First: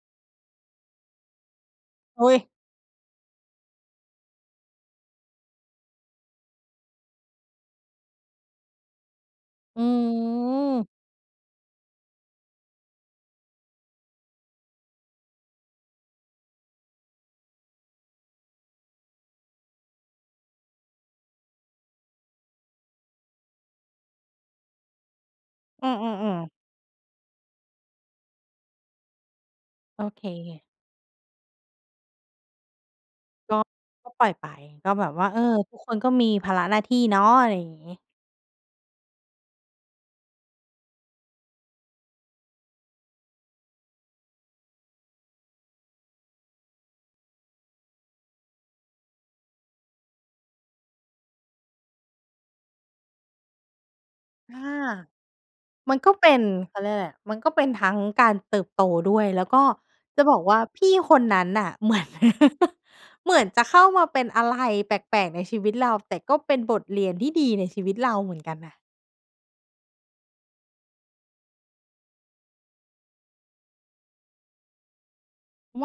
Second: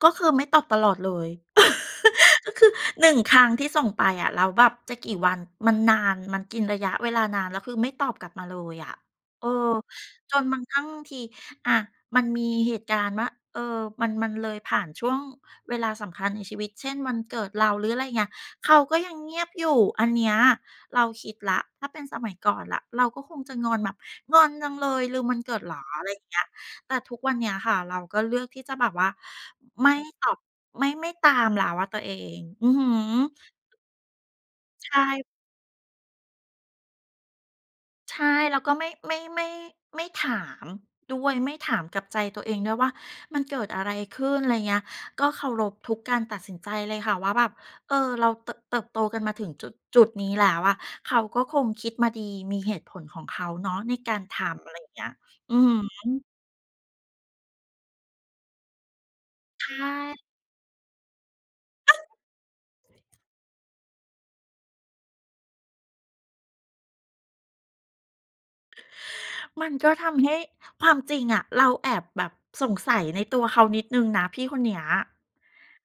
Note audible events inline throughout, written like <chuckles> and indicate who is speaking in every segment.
Speaker 1: ก็คือไม่ตอบตลอดเลย
Speaker 2: โอ๊ย
Speaker 1: <laughs> ก็คือ 1 ครั้งที่ส่งไปอะ แล้วแบบจะกี่วัน มันนาน มันกินระยะเวลานาน แล้วคือไม่ตอบกลับมาเลยอะ เออ
Speaker 2: อื
Speaker 1: จนบางครั้
Speaker 2: อ
Speaker 1: งบางที อ่า มันมีเหตุการณ์ว่า เออ มัน มันเลยผ่านช่วงเวลาสำคัญในชีวิต เช่น วันเกิดเรา หรืออะไรเงี้ย เขาก็ยังเงียบอยู่ อันเนี้ยเราคิดแล้ว ถ้าเป็นสมัยก่อนล่ะ เราก็คงจะงอนแบบ "งอนจังเลย ลืมวันเกิดเหรอ?"
Speaker 2: อื
Speaker 1: อะไรเงี
Speaker 2: อ
Speaker 1: ้ย
Speaker 2: ๆ ๆ
Speaker 1: แต่ทุกวันเนี้ยค่ะเราก็เลือกที่จะแบบว่า ไม่
Speaker 2: โอเ
Speaker 1: ตอบ
Speaker 2: ค
Speaker 1: ไม่ ไม่ตามแล้วอะตัวเอง อือฮึ
Speaker 2: ก็ ก็ปล่อยไป
Speaker 1: ใ
Speaker 2: ก
Speaker 1: ช
Speaker 2: ็แบบ
Speaker 1: ่
Speaker 2: ว่า เออ ทุกคนก็มีภาระหน้าที่เนาะ อะไรอย่างงี้
Speaker 1: ใช่ เราก็ไม่ ไม่ ไม่ ไม่ถามด้วย ไม่ถามกับใจตัวเองด้วยว่ามันเกิดอะไรขึ้น ไรเงี้ย ก็เคารพทุกการตัดสินใจเลยค่ะ ว่าแบบ เอ่อ เราเติบ เติบโตกันมาถึงจุด จุดนี้แล้วอะ เขาก็คงคิดมาดี มีเหตุผลของเขาเนาะ ในการท
Speaker 2: ค่
Speaker 1: ำอ
Speaker 2: ะ
Speaker 1: ะไรอย่างเงี้ย อือ
Speaker 2: มัน
Speaker 1: ฮ
Speaker 2: ก็
Speaker 1: ึ
Speaker 2: เป็น เขาเรียกอะไรอะ มันก็เป็นทั้งการเติบโตด้วย แล้วก
Speaker 1: ใ
Speaker 2: ็
Speaker 1: ช
Speaker 2: จะ
Speaker 1: ่
Speaker 2: บอกว่า พี่คนนั้นน่ะ เ
Speaker 1: อ
Speaker 2: หมือน <laughs> เหมือนจะเข้ามาเป็นอะไรแปลก ๆ ในชีวิตเรา แต่ก็เป็นบทเรียนที่ดีในชีวิตเราเหมือนกันน่ะ
Speaker 1: มันก็ทำให้ ความจริงอะ เราแอบแบบสงสัยในตัวเขานิดหนึ่งนะพี่คนเนี้ย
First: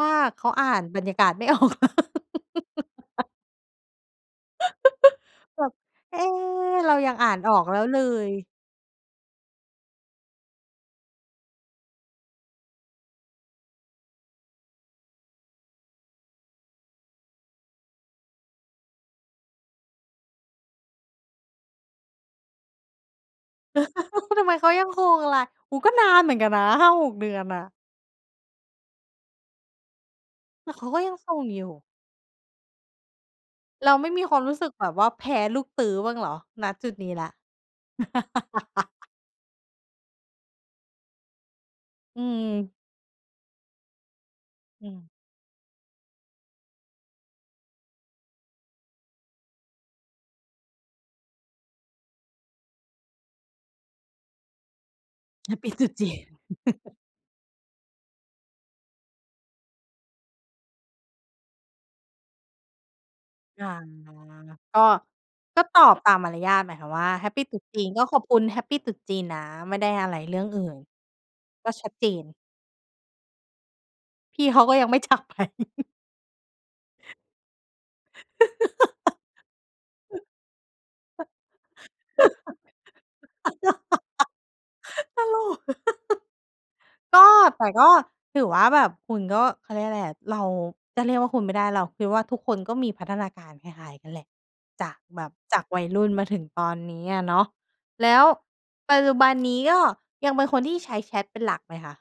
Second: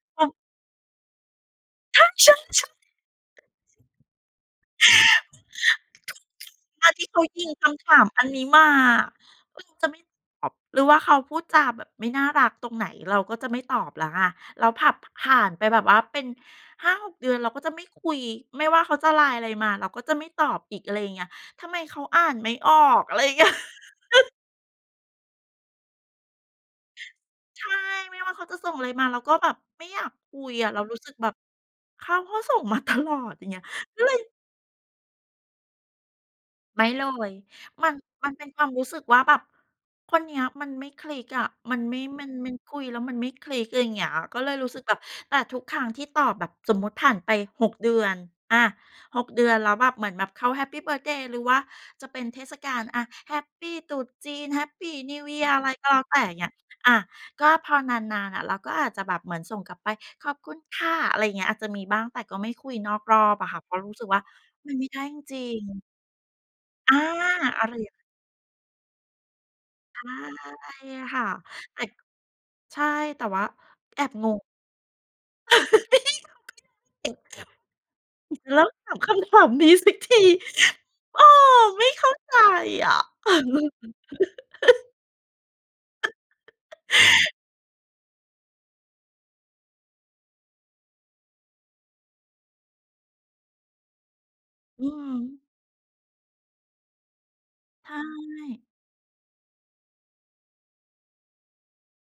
Speaker 2: ว่า
Speaker 1: เออ
Speaker 2: เขาอ่านบรรยากาศไม่ ออกเหรอ <laughs>
Speaker 1: ใช่ ๆ ๆ
Speaker 2: <giggles> แบบ เอ๊
Speaker 1: <gasps>
Speaker 2: ะ
Speaker 1: <unintelligible> บ
Speaker 2: เร
Speaker 1: าง
Speaker 2: า
Speaker 1: ที
Speaker 2: ยั
Speaker 1: เ
Speaker 2: ง
Speaker 1: ขา
Speaker 2: อ่าน
Speaker 1: ยิง
Speaker 2: ออ
Speaker 1: ค
Speaker 2: กแล้ว
Speaker 1: ำถ
Speaker 2: เล
Speaker 1: ามอัน
Speaker 2: ย
Speaker 1: นี้มา เราจะไม่ตอบ หรือว่าเขาพูดจาแบบไม่น่ารักตรงไหน เราก็จะไม่ตอบแล้วไง เราผับ ผ่านไปแบบว่าเป็น 5-6 เดือนเราก็จะไม่คุย ไม่ว่าเขาจะ LINE อะไรมา เราก็จะไม่ตอบอีก อะไรเงี้ย ทำไมเขาอ่านไม่ออก อะไรเงี้ย <chuckles>
Speaker 2: <chuckles> ทำไมเขายังคงอะไร โอ้โฮ ก็นานเหมือนกันนะ 5-6 เดือนอ
Speaker 1: ใช
Speaker 2: ะ
Speaker 1: ่ ไม่ว่าเขาจะส่งอะไรมา เราก็แบบไม่อยากคุยอ
Speaker 2: แต
Speaker 1: ะ
Speaker 2: ่
Speaker 1: เรา
Speaker 2: เขา
Speaker 1: รู
Speaker 2: ก
Speaker 1: ้
Speaker 2: ็
Speaker 1: สึ
Speaker 2: ยั
Speaker 1: ก
Speaker 2: ง
Speaker 1: แบ
Speaker 2: ส
Speaker 1: บ
Speaker 2: ่งอยู่
Speaker 1: เขาก็ส่งมา ตลอด อย่างเงี้ย
Speaker 2: เราไม่
Speaker 1: ก็เ
Speaker 2: ม
Speaker 1: ล
Speaker 2: ี
Speaker 1: ย
Speaker 2: ความรู้สึกแบบว่าแพ้ลูกตื๊อบ้างเหรอ? ณ
Speaker 1: ไม
Speaker 2: จ
Speaker 1: ่
Speaker 2: ุด
Speaker 1: เล
Speaker 2: นี้แล้
Speaker 1: ย
Speaker 2: ว
Speaker 1: มัน มันเป็นความรู้สึก
Speaker 2: <laughs>
Speaker 1: ว่าแบบ "คนเนี้ยมันไม่คลิกอะ มันไม่
Speaker 2: อื
Speaker 1: มัน มันค
Speaker 2: ม
Speaker 1: ุยแล้วมันไม่คลิก" อะไรเงี้ย ก็เลยรู้สึก
Speaker 2: อื
Speaker 1: แบบ
Speaker 2: ม
Speaker 1: แต่ทุกครั้งที่ตอบแบบสมมติผ่านไป 6 เดือน อ่า 6 เดือน แล้วแบบเหมือนแบบเขาแฮปปีเบิร์ทเดย์ หรือว่าจะเป็นเทศกาล อา แฮปปีตรุษจีน Happy New Year
Speaker 2: แฮ
Speaker 1: อ
Speaker 2: ป
Speaker 1: ะไ
Speaker 2: ป
Speaker 1: ร
Speaker 2: ีตร
Speaker 1: ก็
Speaker 2: ุษ
Speaker 1: แล้
Speaker 2: จ
Speaker 1: ว
Speaker 2: ี
Speaker 1: แต่
Speaker 2: น
Speaker 1: เงี้ย อา
Speaker 2: <chuckles>
Speaker 1: ก็พอนาน ๆ อะ เราก็อาจจะแบบเหมือนส่งกลับไป "ขอบคุณค่ะ" อะไรเงี้ย อาจจะมีบ้าง แต่ก็ไม่คุยนอกรอบอะค่ะ
Speaker 2: อ
Speaker 1: เ
Speaker 2: า
Speaker 1: พราะรู้สึกว่ามัน
Speaker 2: ก
Speaker 1: ไม
Speaker 2: ็
Speaker 1: ่ได้จริ
Speaker 2: ก
Speaker 1: ง
Speaker 2: ็ต
Speaker 1: ๆ
Speaker 2: อบตามมารยาท หมายควา
Speaker 1: อ
Speaker 2: ม
Speaker 1: า
Speaker 2: ว่า แฮปปีตรุ
Speaker 1: อ
Speaker 2: ษ
Speaker 1: ะไร
Speaker 2: จี
Speaker 1: อย
Speaker 2: น
Speaker 1: ่าง
Speaker 2: ก็ขอบคุณแฮปปีตรุษจีนนะ ไม่ได้
Speaker 1: ใช
Speaker 2: อะไรเรื่องอื่น
Speaker 1: ่ ค่ะ
Speaker 2: ก็
Speaker 1: แต่
Speaker 2: ชัดเจน
Speaker 1: ใช่ แต่ว่าแอบง
Speaker 2: พ
Speaker 1: ง
Speaker 2: ี่เขาก็ยังไม่ จากไป <chuckles>
Speaker 1: <laughs> ใช่ เขาไม่อยากเจ็บ เลิกถามค
Speaker 2: <laughs>
Speaker 1: ำถามนี้สักที เออ ไม่เข้าใจอะ <laughs>
Speaker 2: <laughs> ตลก
Speaker 1: <laughs>
Speaker 2: <chuckles> ก็ แต่ก็ถือว่าแบบคุณก็ เขาเรียกอะไรอะ เรา จะเรียกว่าคุณไม่ได้ เราคิดว่าทุกคนก็มีพัฒนาการคล้าย ๆ กันแหละ จ
Speaker 1: อื
Speaker 2: า
Speaker 1: อ
Speaker 2: ก
Speaker 1: ฮ
Speaker 2: แบบ
Speaker 1: ึ
Speaker 2: จากวัยรุ่นมาถึงตอนนี้อะเนาะ
Speaker 1: ใช
Speaker 2: แล้ว
Speaker 1: ่
Speaker 2: ปัจจุบัน นี้ก็ยังเป็นคนที่ใช้แชตเป็นหลักไหมคะ?